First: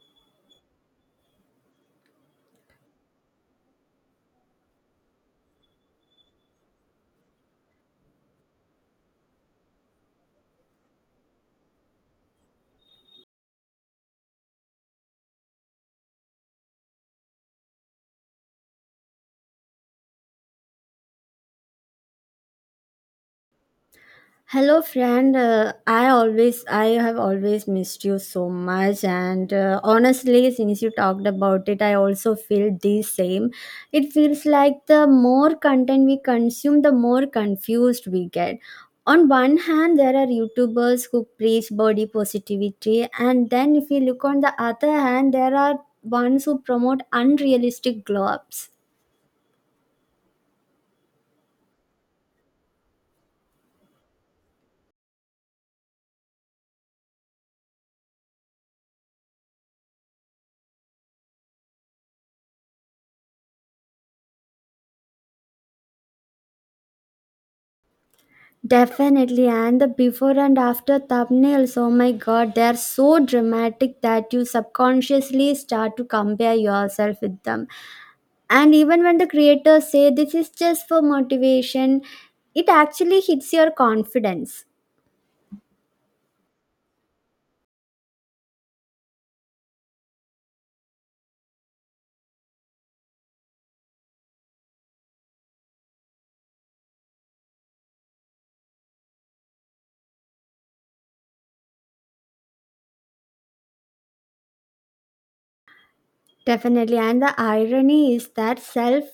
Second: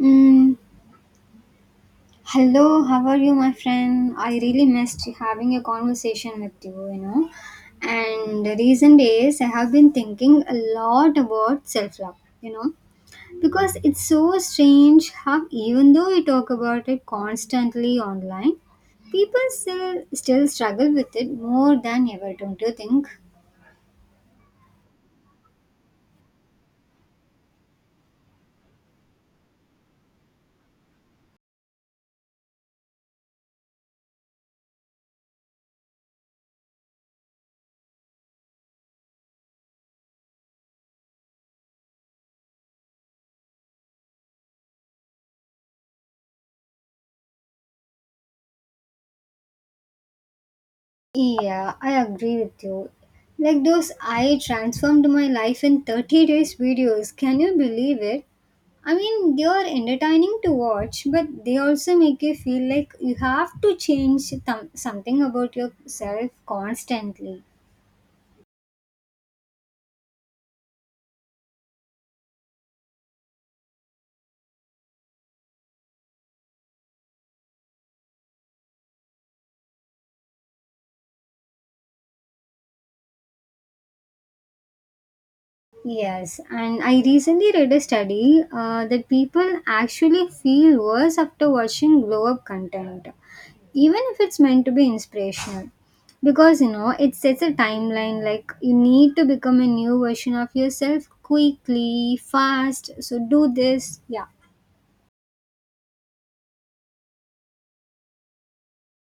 Mm, Hello, how are you, my friend? I really missed having a conversation with you, you know. And the recent days, I have been thinking a lot about self love, you know, because it's so strange how, even though we talk about it constantly online, people still struggle with it more than ever, don't you think? Hello, friend. I have always missed you so much. And honestly, since you talked about it, I also feel the same. It feels like the more content we consume, the more confused we get. On one hand, there are YouTubers who preach body positivity, and then if you look on the other hand, there are ones who promote unrealistic glow ups. Yeah, I agree with you. Like those I transformed my life in 30 days videos. Can you believe it? I mean, they are entertaining to watch, but they also make you feel like you have to change something about yourself constantly. Definitely, and the before and after thumbnails, oh my god, they are so dramatic that you subconsciously start to compare yourself with them. And even when the creators say this is just for motivation, it actually hits your confidence. Yes, and I recently read a study that people actually feel worse after watching glow up content, even if it's meant to be inspirational because it sets a timeline like you need to become a new version of yourself quickly fast, so do this, yeah. Definitely. And the irony is that self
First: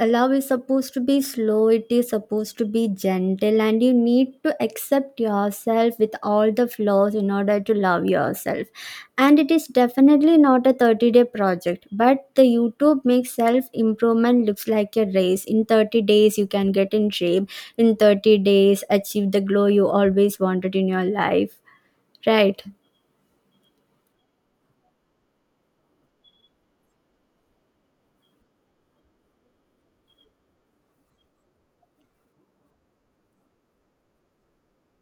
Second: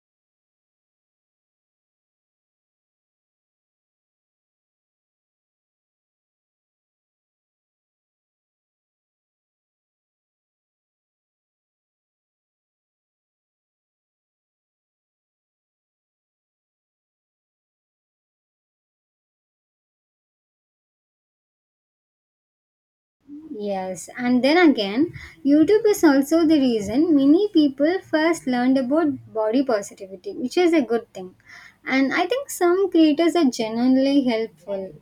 love is supposed to be slow, it is supposed to be gentle, and you need to accept yourself with all the flaws in order to love yourself. And it is definitely not a 30-day project, but the YouTube makes self improvement looks like a race. In 30 days, you can get in shape, in 30 days, achieve the glow you always wanted in your life, right? Yes, and then again, YouTube is also the reason many people first learned about body positivity, which is a good thing, and I think some creators are genuinely helpful.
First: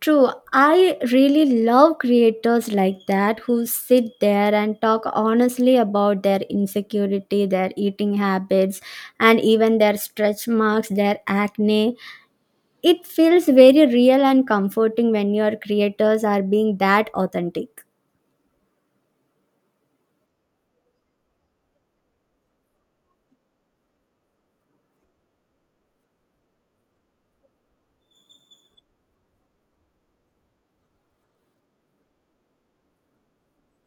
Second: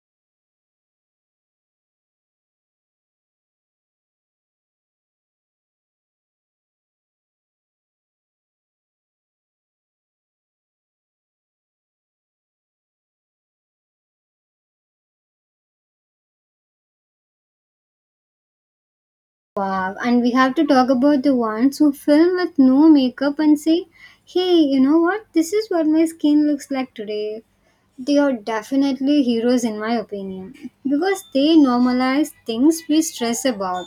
True, I really love creators like that who sit there and talk honestly about their insecurity, their eating habits, and even their stretch marks, their acne. It feels very real and comforting when your creators are being that authentic. Wow, and we have to talk about the ones who film with no makeup and say, hey, you know what? This is what my skin looks like today. They are definitely heroes, in my opinion, because they normalize things we stress about.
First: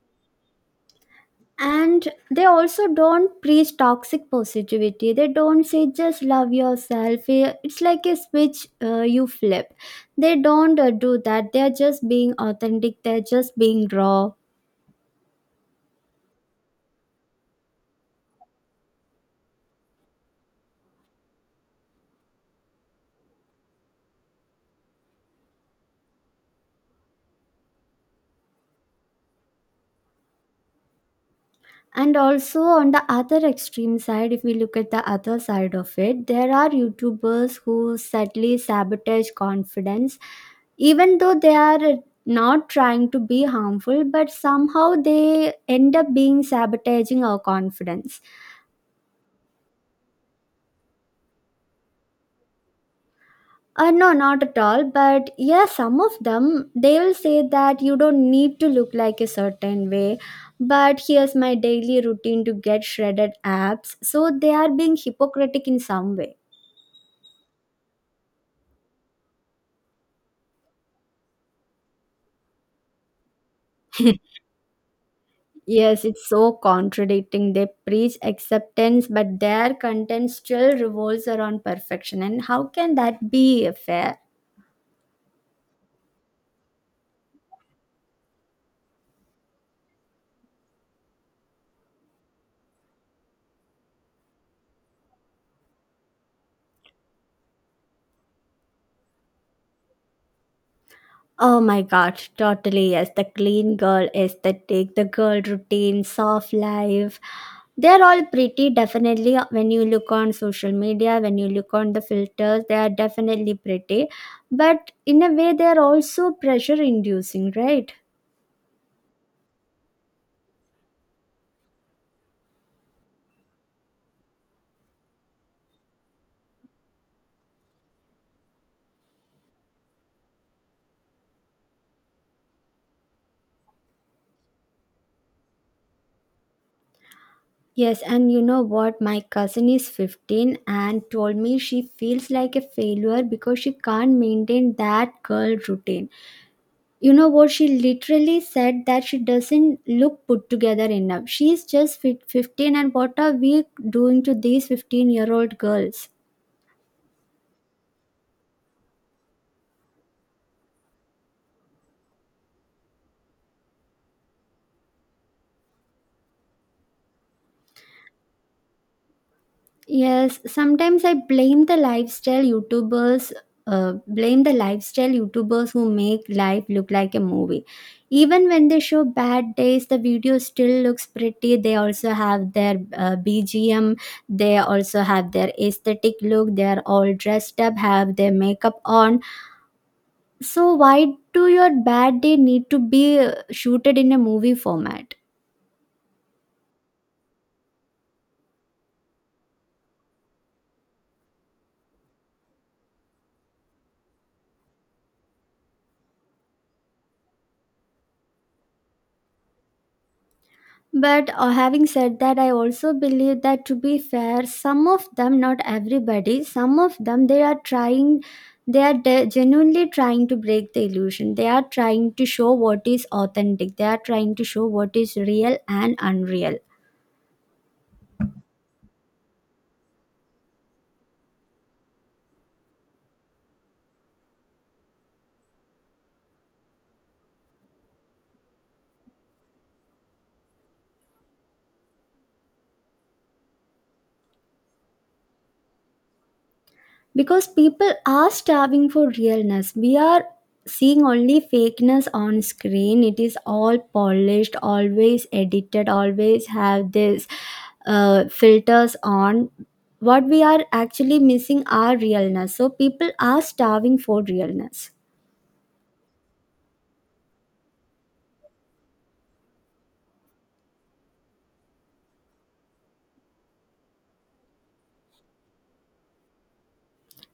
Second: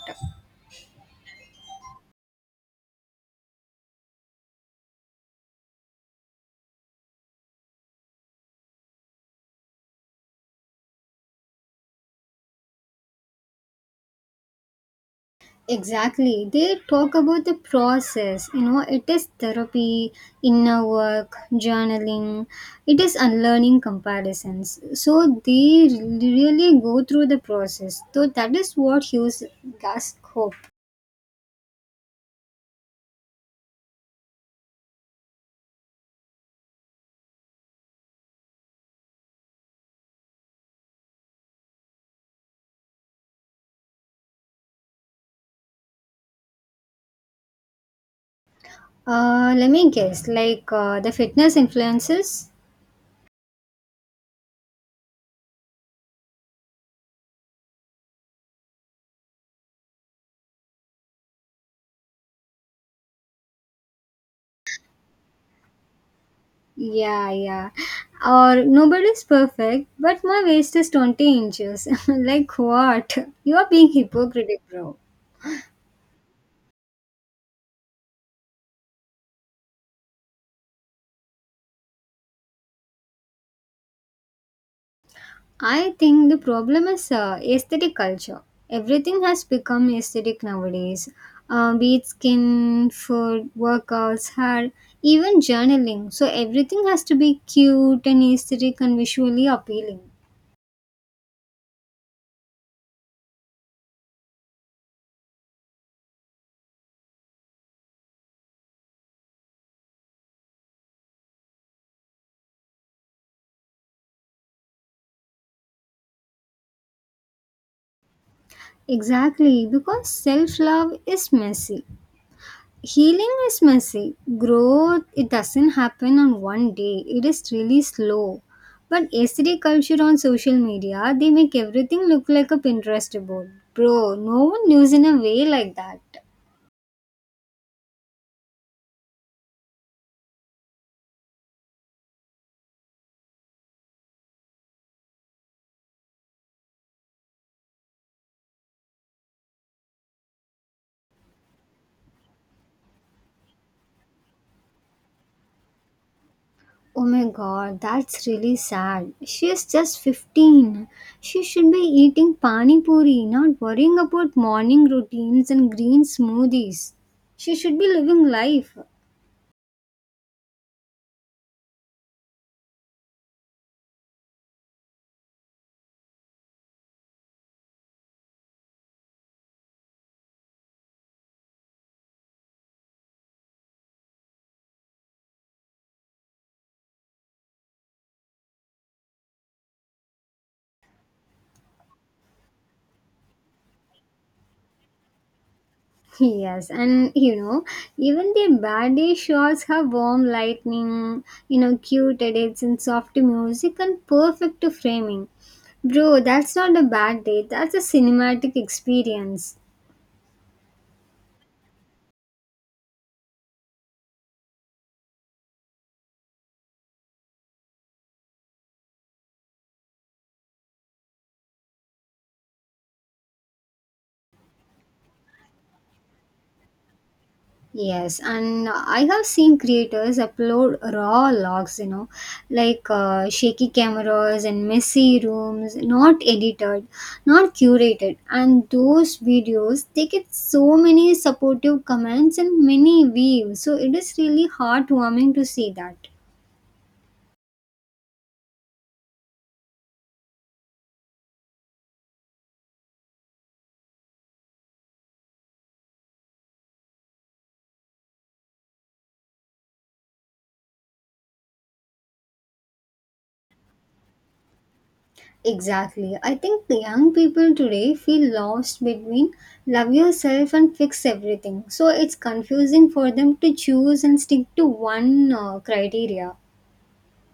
And they also don't preach toxic positivity. They don't say just love yourself. Eh, it's like a switch you flip. They don't do that. They're just being authentic, they're just being raw. Exactly. They talk about the process. You know, it is therapy, inner work, journaling, it is unlearning comparisons. So they really go through the process. So that is what gives us hope. And also on the other extreme side, if we look at the other side of it, there are YouTubers who subtly sabotage confidence, even though they are not trying to be harmful, but somehow they end up being sabotaging our confidence. Let me guess, like the fitness influences? No, not at all. But yeah, some of them they will say that you don't need to look like a certain way. But here's my daily routine to get shredded abs. So they are being hypocritic in some way. Yeah, yeah. Or nobody's perfect, but my waist is 20 inches. like what? You are being hypocritical, bro. Yes, it's so contradicting. They preach acceptance, but their content still revolves around perfection. And how can that be fair? I think the problem is aesthetic culture. Everything has become aesthetic nowadays. Be it skin, food, workouts, hair, even journaling. So everything has to be cute and aesthetic and visually appealing. Oh my god, totally yes. The clean girl aesthetic, the girl routine, soft life. They're all pretty definitely when you look on social media, when you look on the filters, they are definitely pretty. But in a way they're also pressure inducing, right? Exactly, because self love is messy. Healing is messy. Growth, it doesn't happen on one day, it is really slow. But yesterday, culture on social media, they make everything look like a Pinterest board. Bro, no one lives in a way like that. Yes, and you know what? My cousin is 15 and told me she feels like a failure because she can't maintain that girl routine. You know what? She literally said that she doesn't look put together enough. She's just 15, and what are we doing to these 15-year-old girls? Oh my god, that's really sad. She is just 15. She should be eating pani puri, not worrying about morning routines and green smoothies. She should be living life. Yes, sometimes I blame the lifestyle YouTubers. Blame the lifestyle YouTubers who make life look like a movie. Even when they show bad days, the video still looks pretty. They also have their BGM, they also have their aesthetic look, they are all dressed up, have their makeup on. So why do your bad day need to be shooted in a movie format? Yes, and you know, even the bad day shows have warm lightning, you know, cute edits and soft music and perfect framing. Bro, that's not a bad day, that's a cinematic experience. But having said that, I also believe that to be fair, some of them, not everybody, some of them, they are trying, genuinely trying to break the illusion. They are trying to show what is authentic. They are trying to show what is real and unreal, Yes, and I have seen creators upload raw logs, you know, like shaky cameras and messy rooms, not edited, not curated. And those videos, they get so many supportive comments and many views. So it is really heartwarming to see that. because people are starving for realness. We are seeing only fakeness on screen. It is all polished, always edited, always have this filters on. What we are actually missing are realness, so people are starving for realness. Exactly. I think the young people today feel lost between love yourself and fix everything. So it's confusing for them to choose and stick to one criteria.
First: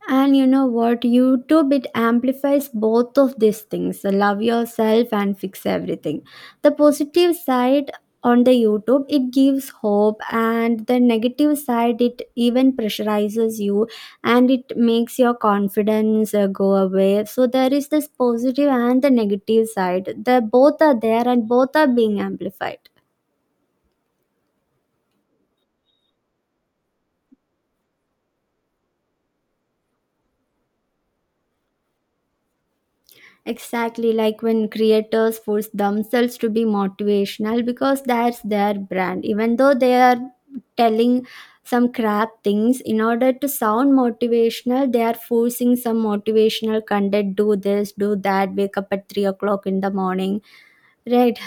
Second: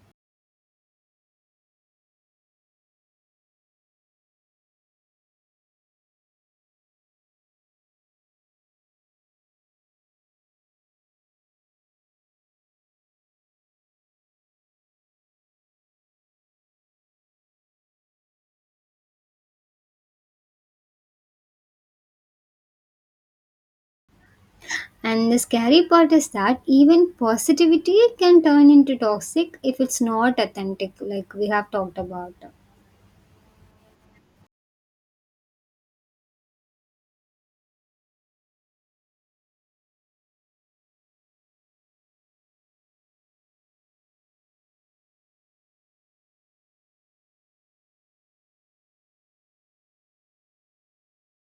And you know what? YouTube it amplifies both of these things: the love yourself and fix everything. The positive side on the YouTube it gives hope, and the negative side it even pressurizes you, and it makes your confidence go away. So there is this positive and the negative side. The both are there and both are being amplified. And the scary part is that even positivity can turn into toxic if it's not authentic, like we have talked about. Exactly, like when creators force themselves to be motivational because that's their brand, even though they are telling some crap things in order to sound motivational, they are forcing some motivational content. Do this, do that, wake up at 3 o'clock in the morning, right?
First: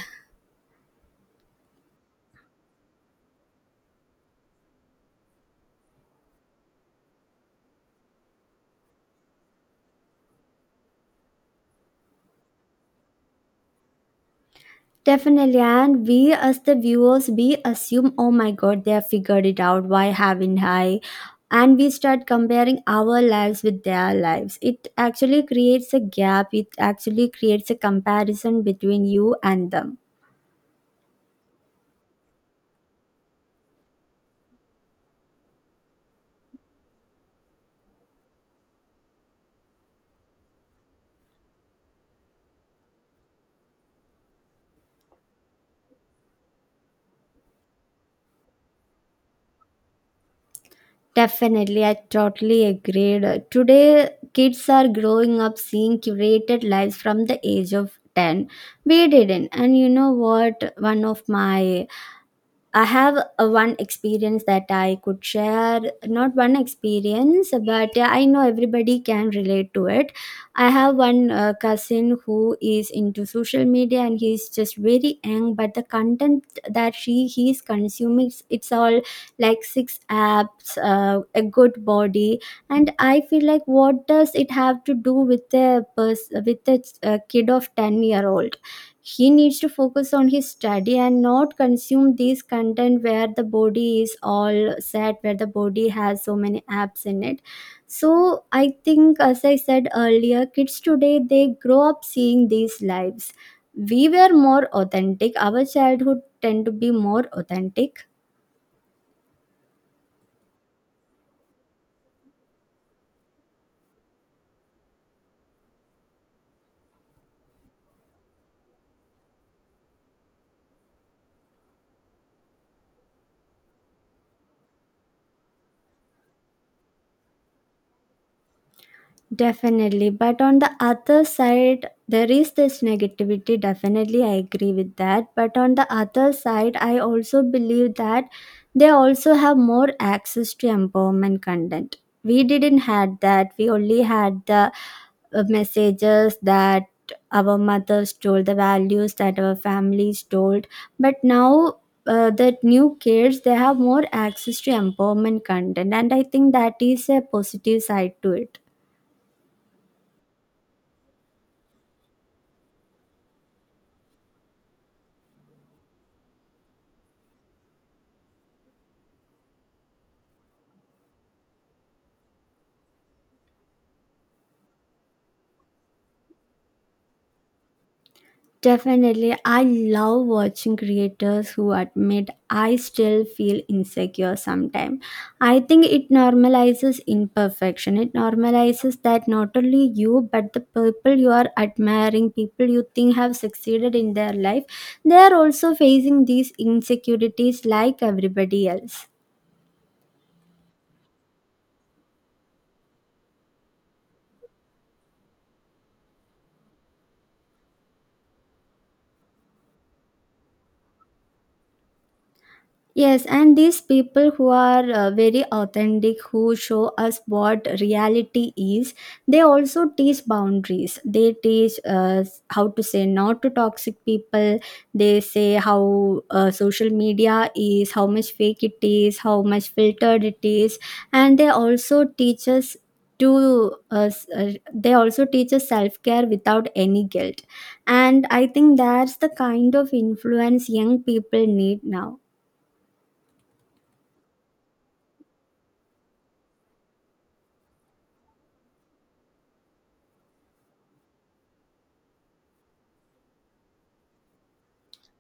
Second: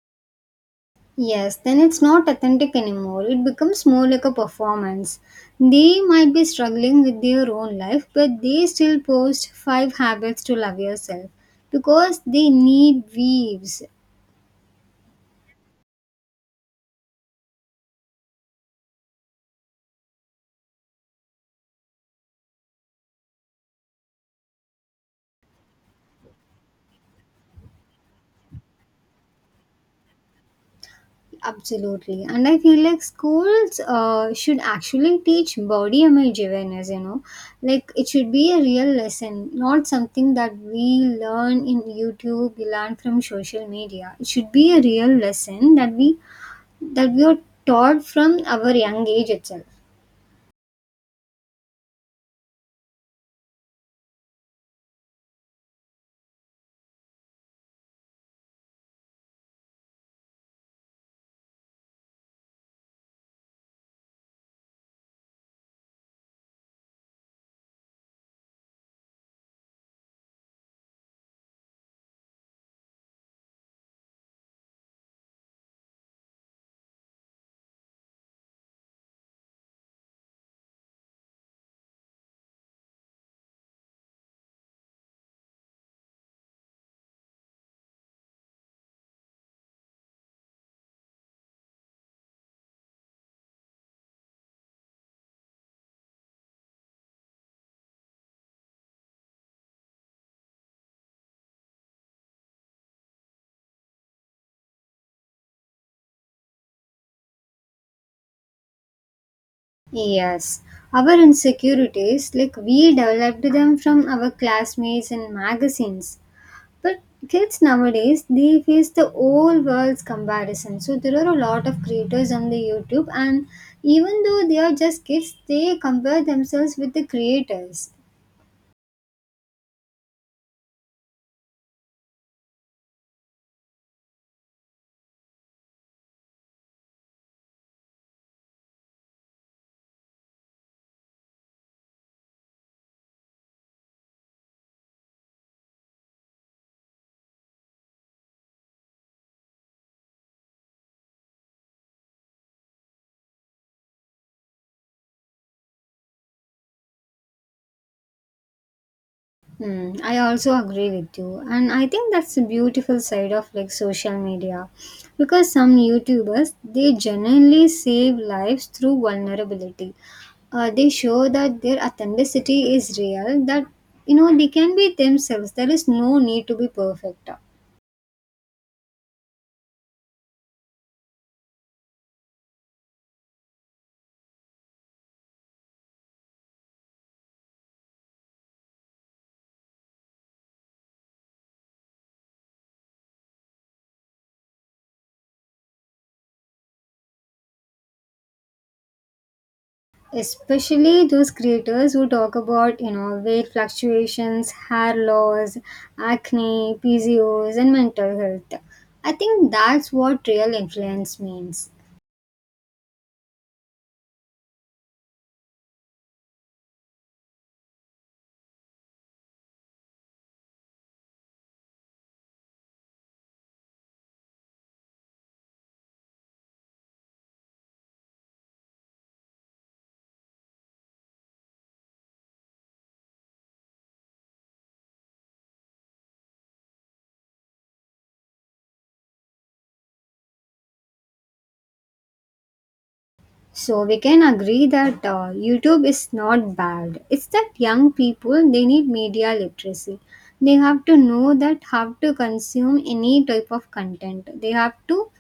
Yes, then it's not authentic anymore. It becomes more like a performance. They might be struggling with their own life, but they still post five habits to love yourself because they need views. Definitely, and we as the viewers, we assume, oh my god, they have figured it out. Why haven't I? And we start comparing our lives with their lives. It actually creates a gap. It actually creates a comparison between you and them. Absolutely. And I feel like schools should actually teach body image awareness. Like it should be a real lesson, not something that we learn in YouTube, we learn from social media. It should be a real lesson that we are taught from our young age itself. Definitely, I totally agreed. Today, kids are growing up seeing curated lives from the age of 10. We didn't. And you know what? One of my I have a one experience that I could share. Not one experience, but I know everybody can relate to it. I have one cousin who is into social media and he's just very young, but the content that she he is consuming it's all like six apps, a good body, and I feel like what does it have to do with a kid of 10 year old? He needs to focus on his study and not consume these content where the body is all set, where the body has so many apps in it. So I think, as I said earlier, kids today they grow up seeing these lives. We were more authentic. Our childhood tend to be more authentic. Yes. Our insecurities, like we developed them from our classmates and magazines. But kids nowadays they face the whole world's comparison. So there are a lot of creators on the YouTube, and even though they are just kids, they compare themselves with the creators. Definitely. But on the other side, there is this negativity. Definitely, I agree with that. But on the other side, I also believe that they also have more access to empowerment content. We didn't had that. We only had the messages that our mothers told, the values that our families told. But now the new kids, they have more access to empowerment content. And I think that is a positive side to it. Hmm, I also agree with you, and I think that's the beautiful side of like social media, because some YouTubers they genuinely save lives through vulnerability, they show that their authenticity is real, that you know they can be themselves, there is no need to be perfect, Definitely, I love watching creators who admit I still feel insecure sometimes. I think it normalizes imperfection. It normalizes that not only you, but the people you are admiring, people you think have succeeded in their life, they are also facing these insecurities like everybody else. especially those creators who talk about, you know, weight fluctuations, hair loss, acne, PCOS and mental health. I think that's what real influence means. Yes, and these people who are very authentic, who show us what reality is, they also teach boundaries. They teach us how to say no to toxic people. They say how social media is, how much fake it is, how much filtered it is, and they also teach us to us they also teach us self-care without any guilt. And I think that's the kind of influence young people need now. So we can agree that YouTube is not bad. It's that young people they need media literacy. They have to know that how to consume any type of content. They have to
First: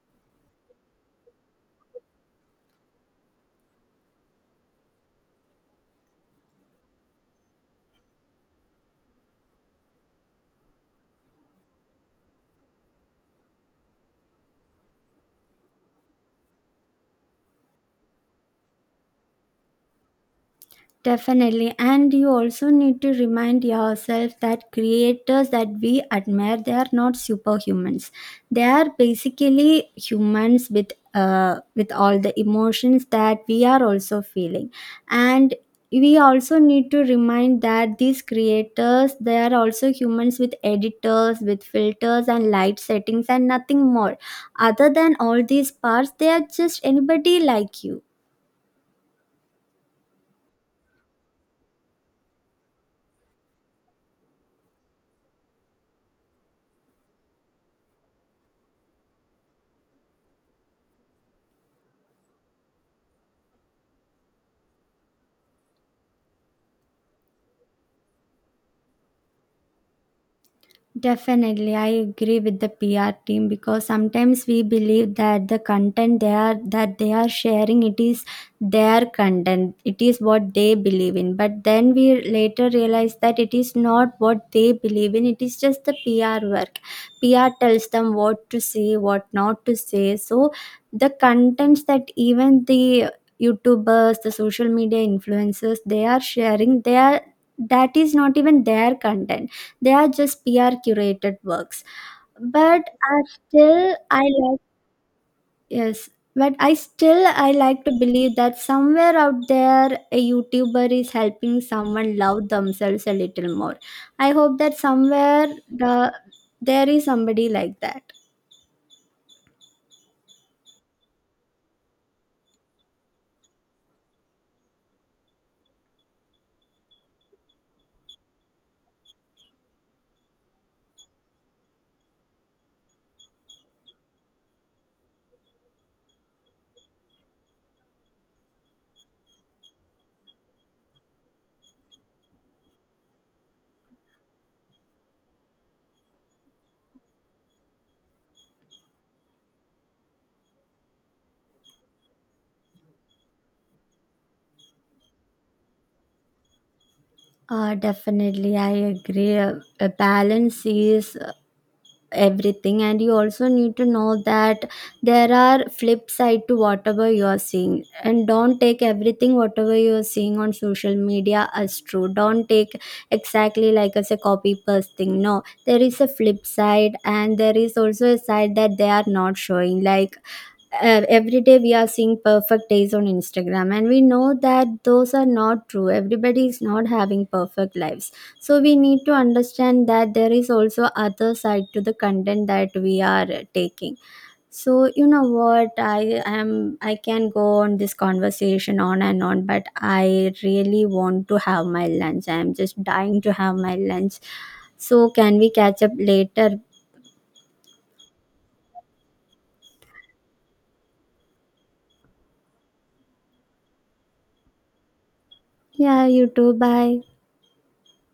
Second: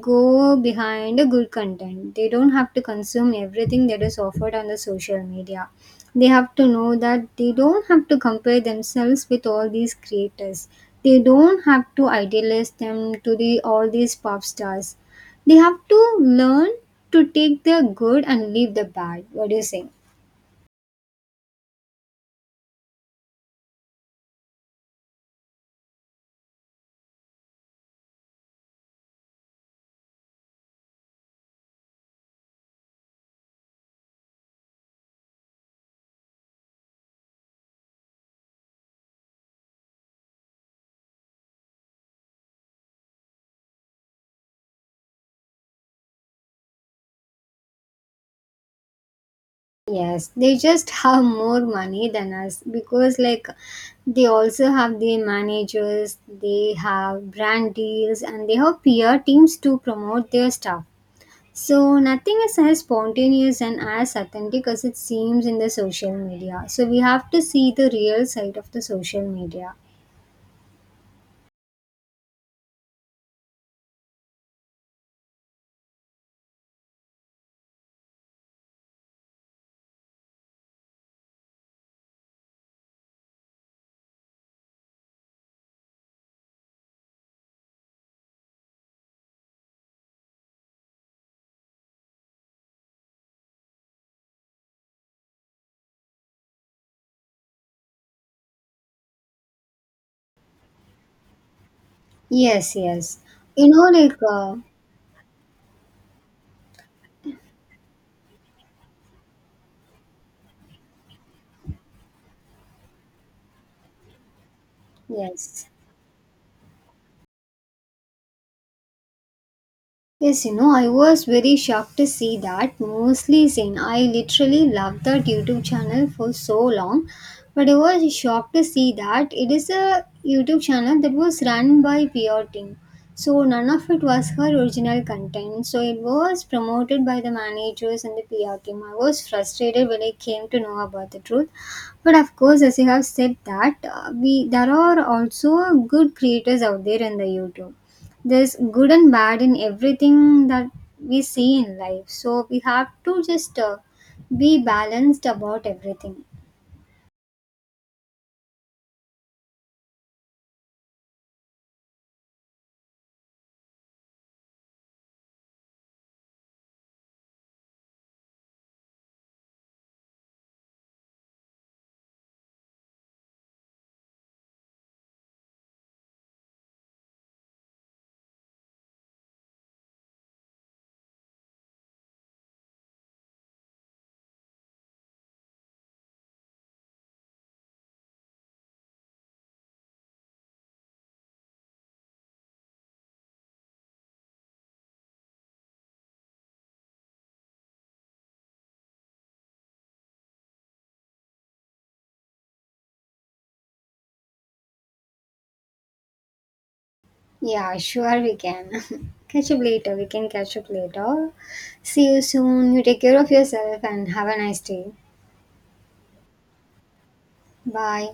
go behind a good content. They don't have to consume everything that is offered on the social media. They have to know that they don't have to compare themselves with all these creators. They don't have to idealize them to the all these pop stars. They have to learn to take the good and leave the bad. What do you say? Definitely. And you also need to remind yourself that creators that we admire, they are not superhumans. They are basically humans with with all the emotions that we are also feeling. And we also need to remind that these creators, they are also humans with editors, with filters and light settings and nothing more. Other than all these parts, they are just anybody like you. Yes, they just have more money than us because, like, they also have their managers, they have brand deals, and they have peer teams to promote their stuff. So, nothing is as spontaneous and as authentic as it seems in the social media. So, we have to see the real side of the social media. Definitely, I agree with the PR team, because sometimes we believe that the content they are that they are sharing it is their content, it is what they believe in. But then we later realize that it is not what they believe in. It is just the PR work. PR tells them what to say, what not to say. So the contents that even the YouTubers, the social media influencers, they are sharing, they are that is not even their content, they are just PR curated works. Yes, But yes. I You still know, like, I like yes. But I still I like to believe that somewhere out there a YouTuber is helping someone love themselves a little more. I hope that somewhere yes. the there is somebody like that. Yes, you know, I was very shocked to see that mostly seen. I literally loved that YouTube channel for so long, but I was shocked to see that it is a YouTube channel that was run by PR team. So none of it was her original content. So it was promoted by the managers and the PR team. I was frustrated when I came to know about the truth. But of course, as you have said that we there are also good creators out there in the YouTube. There's good and bad in everything that we see in life, so we have to just be balanced about everything. Definitely, I agree. A balance is everything, and you also need to know that there are flip side to whatever you are seeing, and don't take everything whatever you are seeing on social media as true. Don't take exactly like as a copy paste thing. No, there is a flip side, and there is also a side that they are not showing. Like every day we are seeing perfect days on Instagram, and we know that those are not true. Everybody is not having perfect lives, so we need to understand that there is also other side to the content that we are taking. So you know what? I can go on this conversation on and on, but I really want to have my lunch. I am just dying to have my lunch, so can we catch up later? Yeah, sure, we can catch up later, we can catch up later. See you soon, you take care of yourself and have a nice day. Yeah, you too, bye. Bye.